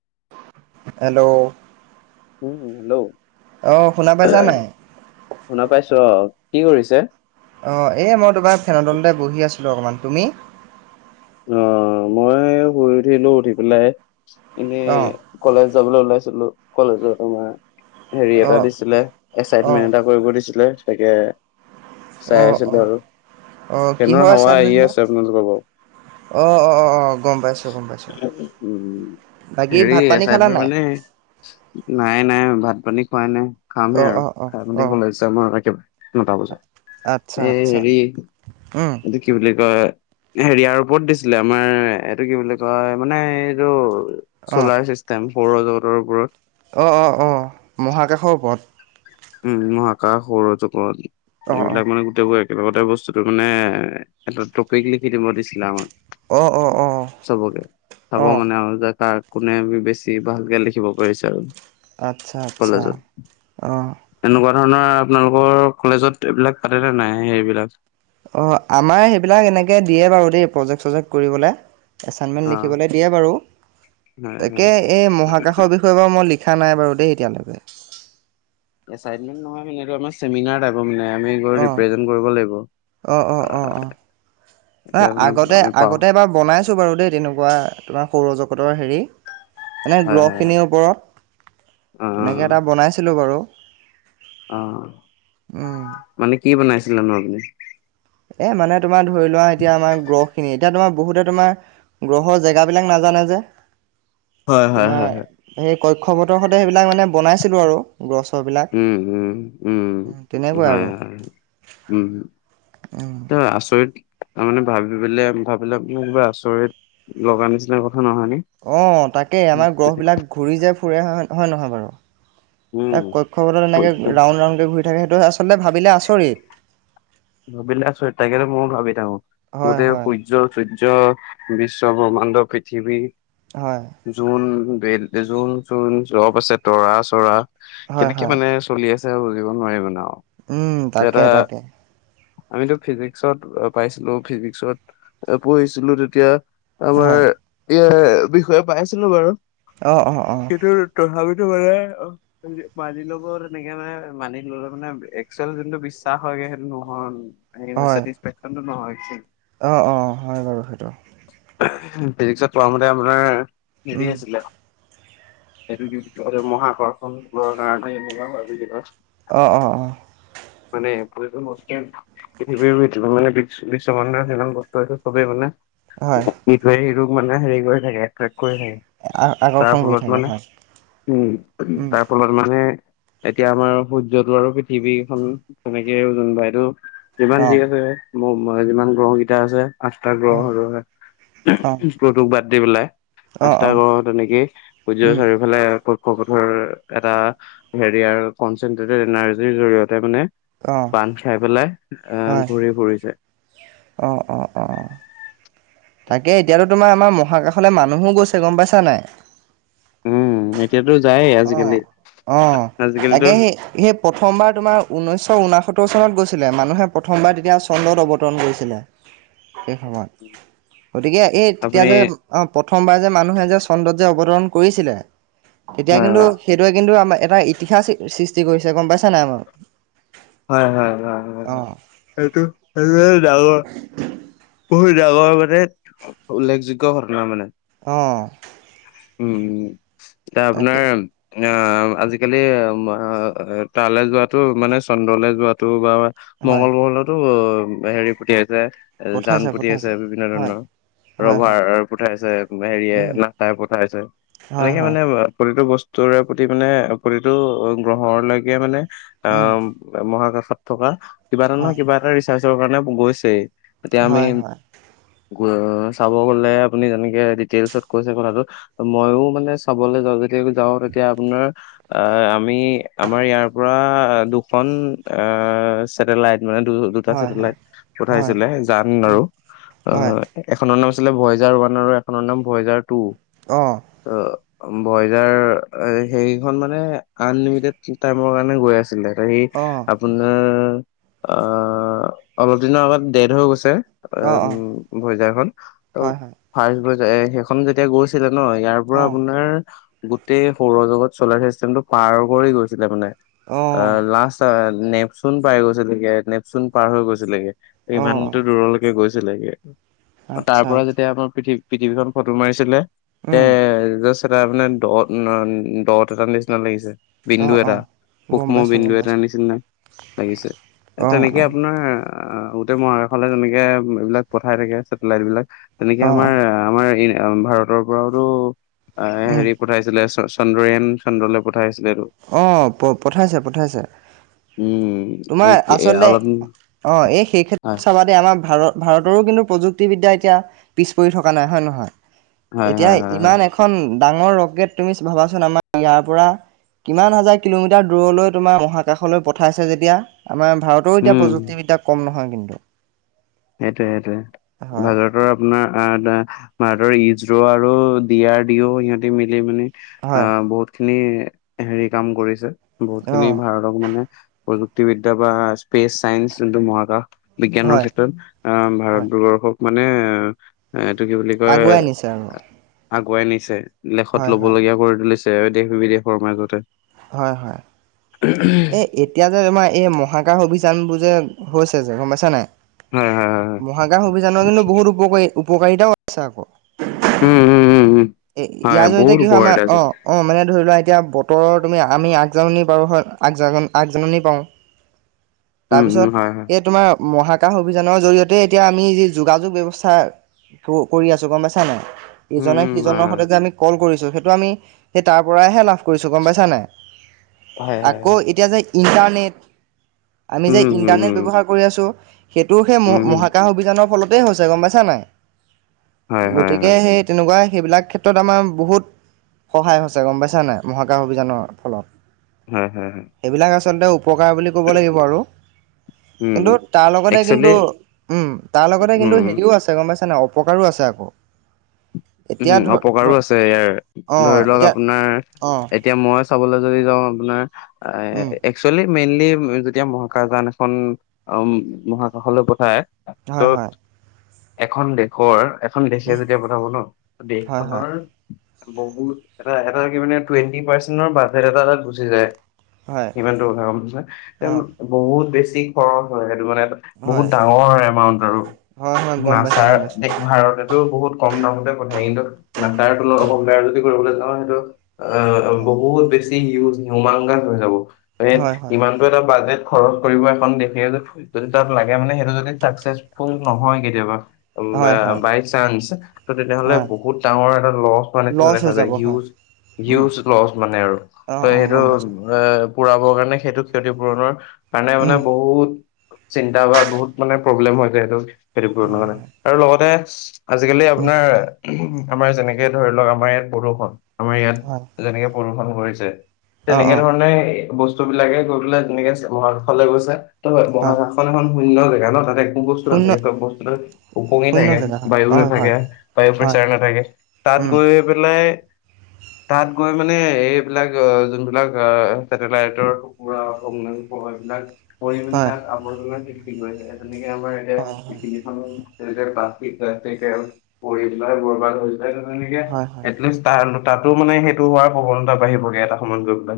Hello um hello অঁ শুনা পাইছা নাই শুনা পাইছ কি কৰিছে অঁ এই মই তোমাৰ ফেনডলতে বহি আছিলোঁ অকণমান তুমি অ মই শুই উঠিলো উঠি পেলাই এনে অঁ কলেজ যাবলৈ ওলাইছিলো কলেজত আমাৰ হেৰি এটা অঁ দিছিলে অঁ এক্সাইটমেণ্ট এটা কৰিব দিছিলে তাকে চাই অঁ আছিলো অঁ আৰু অঁ ফ্ৰেনৰ কিহৰ সাৱা আহে আছে আপোনালোকৰ বাৰু আহ অ অ অ গম পাইছো গম পাইছো উম, বাকী হেৰি ভাত পানী খালা এচাইনমেন্ট নাই মানে নাই নাই ভাত পানী খোৱাই নাই খামেই অঁ আৰু অঁ অঁ খাই মানি অঁ কলছম আৰু একেবাৰে নটা বজাত আচ্ছা এ আচ্ছা হেৰি উম এইটো কি বুলি কয় হেৰিয়াৰ ওপৰত দিছিলে আমাৰ এইটো কি বুলি কয় মানে এইটো অঁ চ'লাৰ চিষ্টেম সৌৰ জগতৰ ওপৰত অঁ অঁ অঁ মহাকাশৰ ওপৰত উম মহাকা সৰু চকত অঁ অঁ এইবিলাক মানে গোটেই গ একেলগতে বস্তুটো মানে এটা টপিক লিখি দিব দিছিলে আমাক অঁ অঁ অঁ চবকে চাব অঁ মানে আৰু জ কোনে আমি বেছি ভালকে লিখিব পাৰিছো আৰু আচ্ছা আচ্ছা অঁ তেনেকুৱা ধৰণৰ আপোনালোকৰ কলেজত এইবিলাক পাাটনে নাই সেইবিলাক অ' আমাৰ সেইবিলাক এনেকে দিয়ে বাৰু দেই প্ৰজেক্ট, চজেক্ট কৰিবলে। এচাইনমেন্ট অ লিখিবলৈ দিয়ে বাৰু হয় তাকে হয় এই মহাকাশৰ বিষয়ে বাৰু মই লি লিখা নাই বাৰু দেই এতিয়ালৈকে। এচাইণ্টমেণ্ট নহয় মানে এইটো আমাৰ চেমিনাৰ মানে তুমি সেইটো অ ৰিপ্ৰেজেণ্টে কৰিব লাগিব। অ অ অ অ ন তেতিয়া মানে আগতে আমি পাওঁ আগতে এবাৰ বনাইছো বাৰু দেই তেনেকুৱা তোমাৰ সৌৰ জগত ৰ হেৰি মানে হয় [unintelligible] হয় খিনিৰ ওপৰত হয় অ তেনেকৈ এটা বনাইছিলো বাৰু অ' উম মানে কি বনাইছিলোনো আপুনি। এ মানে তোমাৰ ধৰি লোৱা এতিয়া আমাৰ গল্ফ খিনিত এতিয়া তোমাৰ বহুতে তোমাৰ গ্ৰহৰ জেগা বিলাক নাজানে যে। হয় হয় তোমাৰ হয় হয় সেই কক্ষ পথৰ সেইবিলাক মানে বনাইছিলো আৰু গছৰবিলাক উম উম উম তেনেকুৱাই হয় আৰু হয় উম ত আচৰিত তাৰমানে ভাবি পেলে ভাবিলে ম কিবা আচৰিত লগা নিচিনা কথা নহয়নে অ' তাকেই আমাৰ গ্ৰহবিলাক ঘূৰি যে ফুৰে হয় নহয় নহয় বাৰু উম এক কক্ষপথত এনেকৈ ৰাউণ্ড, ৰাউণ্ডকে ঘূৰি থাকে। সেইটো আচলতে ভাবিলে আচৰিত ভাবিলে আচৰিত লাগে ন' মই ভাবি থাকো। হয় গোটেই হয় সূৰ্য, সূৰ্য বিশ্ব বিশ্ব-ব্ৰহ্মাণ্ড, পৃথিৱী, হয় জোন। জোন-চোন চব আছে তৰা-চৰা হয় কেনেকে হয় মানে চলি আছে। বুজিব নোৱাৰি মানে আৰু উম, তাকে তাকে। আমিতো ফিজিক্সত পাইছিলো। ফিজিক্সত পঢ়িছিলো তেতিয়া আমাৰ হয় ইয়াৰ বিষয়ে পাইছিলো বাৰু অঁ অঁ অঁ সেইটো তথাপি কিন্তু মানে মানি লব তেনেকে মানে মানি ললে মানে একচুৱেল যোনটো বিশ্বাস হয়গে সেইটো নহয়। অ' হয় চেটিকফেকচনটো নহয়। অঁ অঁ হয় বাৰু সেইটো ফিজিক্সত পঢ়া মতে আপোনাৰ হেৰি উম আছিলে সিটো মহাকৰ্ষণৰ কাৰণে এনেকুৱা [unintelligible] অ, অ, অ'। মানে পৃথিৱীৰ মানে বিশ্ব, বিশ্ব ব্ৰহ্মাণ্ডৰ বস্তটো চবেই মানে হয় কি কৰি থাকে মানে হেৰি কৰি থাকে কৰি থাকে তাৰ আকৰ্ষণ কৰি ফলত থাকে মানে হয় উ উম তাৰ ফলত মানে এতিয়া আমাৰ সূৰ্যটো আৰু পৃথিৱীখন তেনেকেই জোনবাইটো যিমান অঁ ঠিক আছে। মোৰ যিমান গ্ৰহকেইটা আছে। আঠটা গ্ৰহ হয় আৰু অঁ প্লুটুক বাদ দি পেলে। অঁ আস্তা অঁ কও তেনেকেই সূৰ্য উম চাৰিওফালে ঔশধৰ এটা হেৰিয় কনচেনট্ৰেটেড এনাৰ্জিৰ জৰিয়তে মানে অ বান্ধ খাই পেলাই অহ ঘূৰি ফুৰিছে অ অ অ তাকে এতিয়াতো তোমাৰ আমাৰ মহাকাশলৈ মানুহো গৈছে গম পাইছা নাই উম এতিয়াতো যায়েই অ আজিকালি অ তাকে আজিকালিতো সেই সেই প্ৰথমবাৰ তোমাৰ ঊনৈশ ঊনা সত্তৰ চনত গৈছিলে মানুহে প্ৰথমবাৰ তেতিয়া চন্দ্ৰত অৱতৰণ কৰিছিলে সেই সময়ত গতিকে এই তেতিয়া আপুনি যে অ পত প্ৰথমবাৰ যে মানুহে যে চন্দ্ৰত যে অৱতৰণ কৰিছিলে তেতিয়া আহ কিন্তু সেইটোৱে কিন্তু আমাৰ এটা ইতিহাচ সৃষ্টি কৰিছে গম পাইছা নাই হয় হয় হয় হয় অ', সেটো সেইটো ডাঙৰ বহুত [unintelligible] উল্লেখযোগ্য ঘটনা মানে অঁ উম এতিয়া আপোনাৰ অ আজিকালি তালৈ যোৱাাতটো মানে চন্দ্ৰলৈ যোৱাাতটো বা হয় মংগল গ্ৰহলতো হেৰি পুঠিয়াইছে জান পঠাইছে পঠাইছে পুতিাইছে বিভিন্ন হয়, ধৰণৰ। হয়, ৰভাৰ হয়, পঠাইছে হেৰিয়ে উম, নচাই পঠাইছে হয়, এনেকে হয়, মানে প্ৰতিটো বস্তুৰে প্ৰতি মানে প্ৰতিটো গ্ৰহৰ লকে মানে অ উম, মহাকাশত থকা কিবা এটা নয় হয়, কিবা এটা ৰিচাৰ্চৰ কাৰণে গৈছে। এতিয়া আমি হয়, হয়, চাব গলে আপুনি যেনেকে ডিটেইলচত কৈছে কথাটো মইও মানে চাবলৈ যাওঁ যদি যাওঁ তেতিয়া আপোনাৰ আহ আমি আমাৰ ইয়াৰ পৰা এ দুখন অ চেতেলাইট মানে দু দুটা হয়, হয়, চেটেলাইট হয়, পঠাইছিলে জান আৰু উম, অ হয়, এখনৰ আছিলে ভয়েজাৰ ওৱান আৰু এখনৰ নাম ভয়জাৰ টু অ বইজাৰ সেইখন মানে আনলিমিটেড টাইমৰ কাৰণে গৈ আছিলে। হে অ', আপোনাৰ অ অলপ দিনৰ আগত দেদ হৈ গৈছে। অ', অ', বজা খ ত হয়, হয়। ফাৰ্ষ বজ সেইখন যেতিয়া গৈছ ন ইয়াৰ পৰা অ', আপোনাৰ গোটেই সৌৰজগত চলাৰ চিষ্টেম টো পাৰ কৰি গৈছিলে মানে অ লাষ্ট নেপচুন পাই গৈছিলেগে নেপচুন পাৰ হৈ গৈছিলেগে। অ', ইমানতো দূৰলৈকে গৈছিলে তাৰ আচ্ছা, পৰা আচ্ছা, যেতিয়া আমাৰ পৃথিৱ পৃথিৱী খন ফটো মাৰিছিলে তে উম, তাৰ মানে দহ দহ এটাৰ নিচিনা লাগিছে। বিন্দু অ', এটা, অ'। গম সূক্ষ্ম পাইছো, বিন্দু গম এটাৰ পাইছো, নিচিনা। লাগিছে অ', তেনেকে অ', আপোনাৰ আহ গোটেই মহাকাশলে তেনেকে এইবিলাক পঠাই থাকে চেটেলাইট বিলিলাক তেনেকে অ', অ', আমাৰ আমাৰ ভাৰতৰ পৰাওতো উম, হেৰি পঠাইছিলে চন্দ্ৰয়ান চন্দ্ৰলৈ পঠাইছে অ' প পঠাইছে পঠাইছে। উম তোমাৰ এই আচলতে অলপ অ' এই সেই হয় ক্ষেত্ৰত চাবাতে আমাৰ ভাৰত ভাৰতৰো কিন্তু প্ৰযুক্তিবিদ্যা এতিয়া পিছ পৰি থকা নাই হয় নহয়। হয় এতিয়া হয় হয় হয় ইমান এখন ডাঙৰ ৰকেট তুমি ভাবাচোন আমাৰ ইয়াৰ পৰা কিমান হাজাৰ কিলোমিটাৰ দূৰলৈ তোমাৰ মহাকাশলৈ পঠাইছে যেতিয়া আমাৰ ভাৰতৰ এতিয়া উম প্ৰযুক্তিবিদ্যাক কম নহয় কিন্তু। সেইটোয়ে সেইটোয়ে হয়, ভাজাৰতৰ আপোনাৰ ভাৰতৰ ইজৰ আৰু ড আৰ ডিও সিহঁতে মিলি মানি হয়, আহ বহুত খিনি হেৰি কাম কৰিছে বহুত খিনি অ', ভাৰতক মানে প্ৰযুক্তিবিদ্যা বা স্পেচ চাইন্ঞ্চ যোনটো মহাকাশ বিজ্ঞানৰ হয়, ক্ষেত্ৰ অহ হয়। ভাৰতবৰ্ষক মানে এ এইটো কি বুলি কয় আগুৱাই নিছে আৰু আগুৱাই নিছে লেখত হয় হয় লবলগীয়া কৰি তুলিছ। দেশ বিদেশৰ মাজতে হয় হয়। এ এতিয়া যে তোমাৰ এই মহাকাশ অভিযান বোৰ যে হৈছে যে গম পাইছা নাই হয় হয় হয় হয় মহাগাশ অভিযানৰ কিন্তু বহুত উপকাৰী উপকাৰিতাও আছে আকৌ। উম উম উম উম। এ হয় ইয়াৰ জৰিয়তে বহুত কি হয় আমাৰ উপকাৰিতা আছে অ অ মানে ধৰি লোৱা এতিয়া উতৰৰ তুমি আমি আগজননী পাৰো হয় আগ আগজননী পাওঁ উম উম হয় হয় তাৰপিছত এই তোমাৰ মহাকাশ অভিযানৰ জৰিয়তে এতিয়া আমি যি যোগাযোগ ব্যৱস্থা কৰি আছোঁ গম পাইছা নাই। উম ইজনে উম হয় সিজনৰ সৈতে হয় যে আমি কল কৰিছো সেইটো আমি সেই তাৰ পৰাইহে লাভ কৰিছোঁ গম পাইছা নাই। হয় হয় আকৌ হয়। এতিয়া যে ইণ্টাৰনেট আমি যে উম, উম, ইণ্টাৰনেট উম, ব্যৱহাৰ কৰি আছোঁ সেইটো সেই মহ উম, মহাকাশ অভিযানৰ ফলতেই হৈছে গম পাইছা নাই। হয়, হয়, গতিকে হয়, সেই তেনেকুৱাই সেইবিলাক ক্ষেত্ৰত আমাৰ বহুত সহায় হৈছে গম পাইছ নাই মহাকাশ অভিযানৰ ফলত হয় - হয় - হয়। পকাৰ বুলি ক'ব লাগিব আৰু। উম, কিন্তু উম। তাৰ লগতে একচুৱেলি কিন্তু উম, তাৰ লগতে কিন্তু উম, হেৰিও আছে গম পাইছে ন। পকাৰো আছে আকৌ এতিয়া উম, ধ ধ অপকাৰো আছে ইয়াৰ অ ধৰি লওক এতিয়া আপোনাৰ অ এতিয়া মই চাবলৈ যদি যাও উম আপোনাৰ একচুৱেলী মেইনলি যেতিয়া মহাকাশযান এখন অ, মহাকাশলৈ পঠায়। ত' হয় - হয়। এখন দেশৰ - এখন দেশে উম যদিনাব ন হয় হয় দেশখনৰ বহুত এটা - এটা কি মানে টুৱেণ্টি পাৰ্চেন্টৰ বাজেট এটা এাত গুচি যায়। হয় ইমানতটো গম অ বহুত বেছি খৰচ হয় সটো মানে। বহুত হয় ডাঙৰ এমাউন্ট আৰু হয় হয় গম পাইছোঁ নাচাৰ গম পাইছোঁ ভাৰতেতো বহুত কম দামৰ। ক কিন্তু নাচাৰ তুল অৱাৰ যদি কৰিবলৈ যাও সেইটো অ, বহুত বেছি। জমাং গান হৈ যাব হয় হয় ইমানটো এটা বাজেট খৰচ কৰিব এখন দেখে যে যদি তাত লাগে মানে সেইটো যদি চাকচেচফুল নহয় কেতিয়াবা। হয় হয় বাই চান্স তেনেয়হ'লে হয় বহুত ডাঙৰ এটা লছ মানে লছ দেখা হৈ যায় যাব হয়। Huge um. হিউজ লছ মানে আৰু ত, অ', অ', সেইটো গম পাইছোঁ। পুৰাবৰ কাৰণে সেইটো ক্ষতিপূৰণৰ কাৰণে মানে উম, বহুত চিন্তা বা বহুত মানে প্ৰব্লেম হৈ য সেই সেইটো হয়, কাৰণে হয়, আৰু লগতে আজাল উম, আপোনাৰ আমাৰ যেনেকে ধৰি লওক আমাৰ ইয়াত প্ৰদূষণ আমাৰ ইয়াত হয়, যেনেকে প্ৰদষণ অ', তেনেকে অ', ধৰণে বস্তু বিলাকে গৈ পলে যেনেকে মহাকাশলৈ গৈছে। ত, হয় বহ কাষখন এখন শূন্য জেগা ন তাতে ব বস্তু শূন্য, নাথাকে চব বস্তু ওপঙি শূন্য থাকে জেগা হয়, বায়ুৰে হয়, থাকে। হয়, বায়ু হয়, প্ৰেচাৰ নাথাকে তাত উম, গৈ পেলাই তাত গৈ মানে এইবিলাক যোনবিলাক চছেটেলাইটৰ টুকুৰা এইবিলাক পৰি হয়, তাক আৱৰ্জন সৃষ্টি কৰিছে তেনেকে আমাৰ এতিয়া হয়, হয়। পৃথখনো তেনেক প্লা পৰি পেলাই বৰবাদ হৈনেকে হয়, হয়, এলিষ্ট তাৰ তাতো মানে সেইটো হোৱাৰ প্ৰৱণতা বাঢ়িবগে এটা সমঞ্জোগ লৈ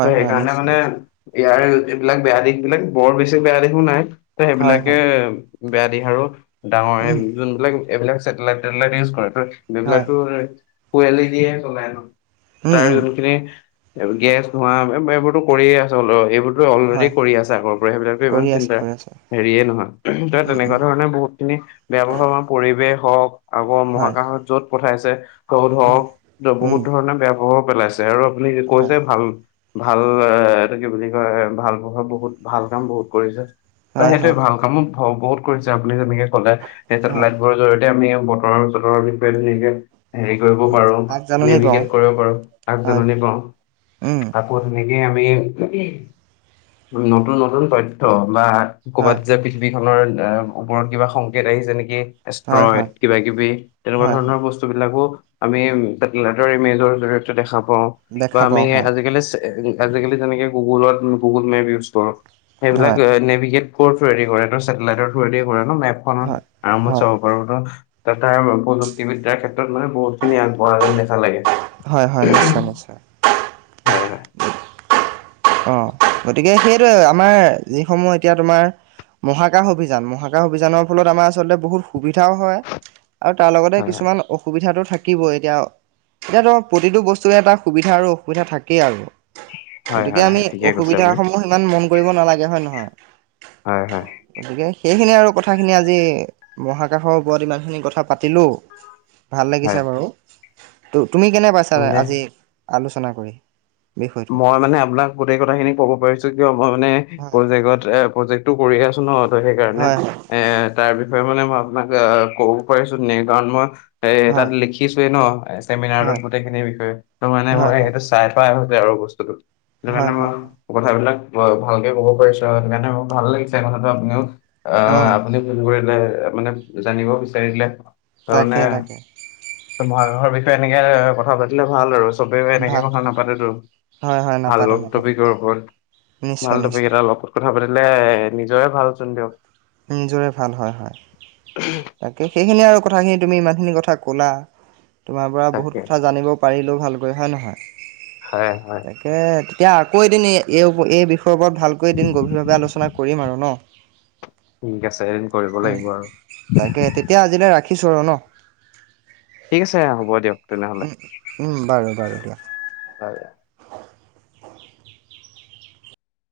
ত হয়, সেইকাৰণে নিশ্চয়, মানে নিশ্চয়, ইয়াৰ এইবিলাক বেয়া দিশ বিলাক বৰ বেছি বেয়া দিশো নাই ত হয়, সেইবিলাকে হয়, বেয়া দিশ আৰু ডাঙৰ উম, যোনবিলাক এইবিলাক চেটেলাইট টেটেলাইট ইউজ কৰে। হয়, ববিলাকো পোৱালি দিয়েহে কলেন উম, তাৰ উম, যোনখিনি গেছ ধোৱা এইবোৰতো কৰিয়ে আছ অল এইবোৰো অলৰেডি হয়। কৰি আছে আগৰ পৰা সেইবিলাকো কৰি ইমান আছে, চিন্তা কৰি আছে, হেৰিয়ে নহয় ত উম, তেনেকুৱা উম, ধৰণে বহুত খিনি বেয়া বহমাৰ পৰিৱেশ হওক আকৌ হয়, মহাকাশত যত পঠাইছে ত উম, ধৰওক বহুত উম, ধৰণে বেয়া প্ৰভাৱ পেলাইছে। আৰু আপুনি হয়, কৈছে ভাল ভাল এ এইটো কি বুলি কয় ভাল প্ৰভাৱ বহুত ভাল কাম বহুত কৰিছে। ত হয়, সেইটোৱে হয়, ভাল কামো বহুত কৰিছে আপুনি যেনেকে কলে সেই হয়, চছেটেলাইট বোৰৰ জৰ য়া আমি বতৰ বতৰৰ বিষয়ে যেকে হেৰি কৰিব উম, পাৰো আগজাননী পাওঁ, নেভিগেট কৰিব পাৰো তাক হয়, জাননী কও উম, আাকো তেনে আমি নতুন - নতুন তথ্য় বা ক'বাত হয়, য পৃথিৱী নৰ ওপৰত কিবা সংকেত আহিছে যে নেকি? হয়, ক্ৰয় হয়, কিবা কিবি তেনেকুৱা হয়, ধৰণৰ হয়, বস্তুবিলাকো আমি লৰ ইমেজৰ জৰিত দেখা পাও বা দেখা আমি পাওঁ, হয়, আজিকালি আজিকালি যেনেকে গুগুলত -গুগল মেপ ইউজ কৰো হয়, সেইবিলাক নেভিগেট থ্ৰে কৰে নেটেলাইটৰ থ কৰে ন মেপ হয়, আৰম্ভ হয়, চাব। পাৰো ত তাৰ প্ৰযুক্তিবিদ্যাৰ ক্ষেত্ৰত মানে বহুত খিনি আগবঢ়া যেন দেখা লাগে। হয় - হয় নিশ্চয় - নিশ্চয়। হয় হয় অ' গতিকে সেইটোৱে আমাৰ যিসমূহ এতিয়া তোমাৰ মহাকাশ অভিযান। মহাকাশ অভিযানৰ ফলত আমাৰ আচলতে বহুত সুবিধাও হয় আৰু তাৰ লগতে হয় কিছুমান অসুবিধাটো থাক কিবই এতিয়া, এতিয়া তোমাৰ প্ৰতিটো বস্তুৰে এটা সুবিধা আৰু অসুবিধা থাকেই আৰু। হয়। তিয়া হয় আমি হয় ঠিকে কৈছে আপুনি অসুবিধাসমূহ সিমান মন কৰিব নালাগে, হয় নে নহয়? হয় - হয়। গতিকে সেইখিনি আৰু কথাখিনি আজি মহাকাশৰ ওপৰত ইমানখিনি কথা পাতিলোঁ। ভাল হয়, লাগিছা বাৰু। তু- তুমি কেনে পাইছা মানে আজি আলোচনা কৰি? বিষয়টো? মই মানে আপোনাক গোটেই কথাখিনি ক'ব পাৰিছোঁ কিয় মই মানে হয় প্ৰজেক্টত- এ প্ৰজেক্টটো কৰি আছোঁ ন' ত সেইকাৰণে। হয় হয় এ তাৰ বিষয়ে মানে মই আপোনাক অ ক'ব পাৰিছো নে কাৰণ মই এ তাত হয় লিখিছোৱে ন চেমিনাৰটোত হয় গোটেইখিনিৰ বিষয়ে। ত' মানে মই হয় এইটো হয় চাই থোৱা হৈছে আৰু বস্তুতো। সেইটো হয় কাৰণে মই হয়। কথাবিলাক মই ভালকে কব পাৰিছো আৰু সেইকাৰণে মোৰ ভাল লাগিছে কথাটো আপুনিও আহ অঁ আপুনিও ফোন কৰিলে মানে জানিব বিচাৰিলে তাৰমানে তাকে তাকে মহাকাশৰ বি ষয়ে এনেকে কথা পাতিলে ভাল আৰু চবে এনেকে ভাল কথা ভাল নাপাতেতো। হয় হয় ভাল নাপাতে নাপাতে টপিকৰ ওপৰত, নিশ্চয় ভাল টপিক নিশ্চয় এটা অক কথা পাতিলে নিজৰে ভালচোন দিয়ক। নিজৰে ভাল হয়, হয়। তাকে সেইখিনি আৰু কথাখিনি তুমি ইমান খিনি কথা ক'লা। তোমাৰ পৰা বহুত তাকে কথা জানিব পাৰিলো ভালকৈ, হয় নহয়? হয় হয় তাকে তেতিয়া আকৌ এদিন এই এই বিষ য়ৰ পৰত ভালকৈ এদিন গভীৰভাৱে আলোচনা কৰিম আৰু ন? ঠিক আছে। কৰিব উম, লাগিব আৰু তাকে তেতিয়া আজিলৈ ৰাখিছোঁ আৰু ন? ঠিক আছে হ'ব দিয়ক। তেনেহ'লে উম, উম বাৰু বাৰু দিয়া। হয়।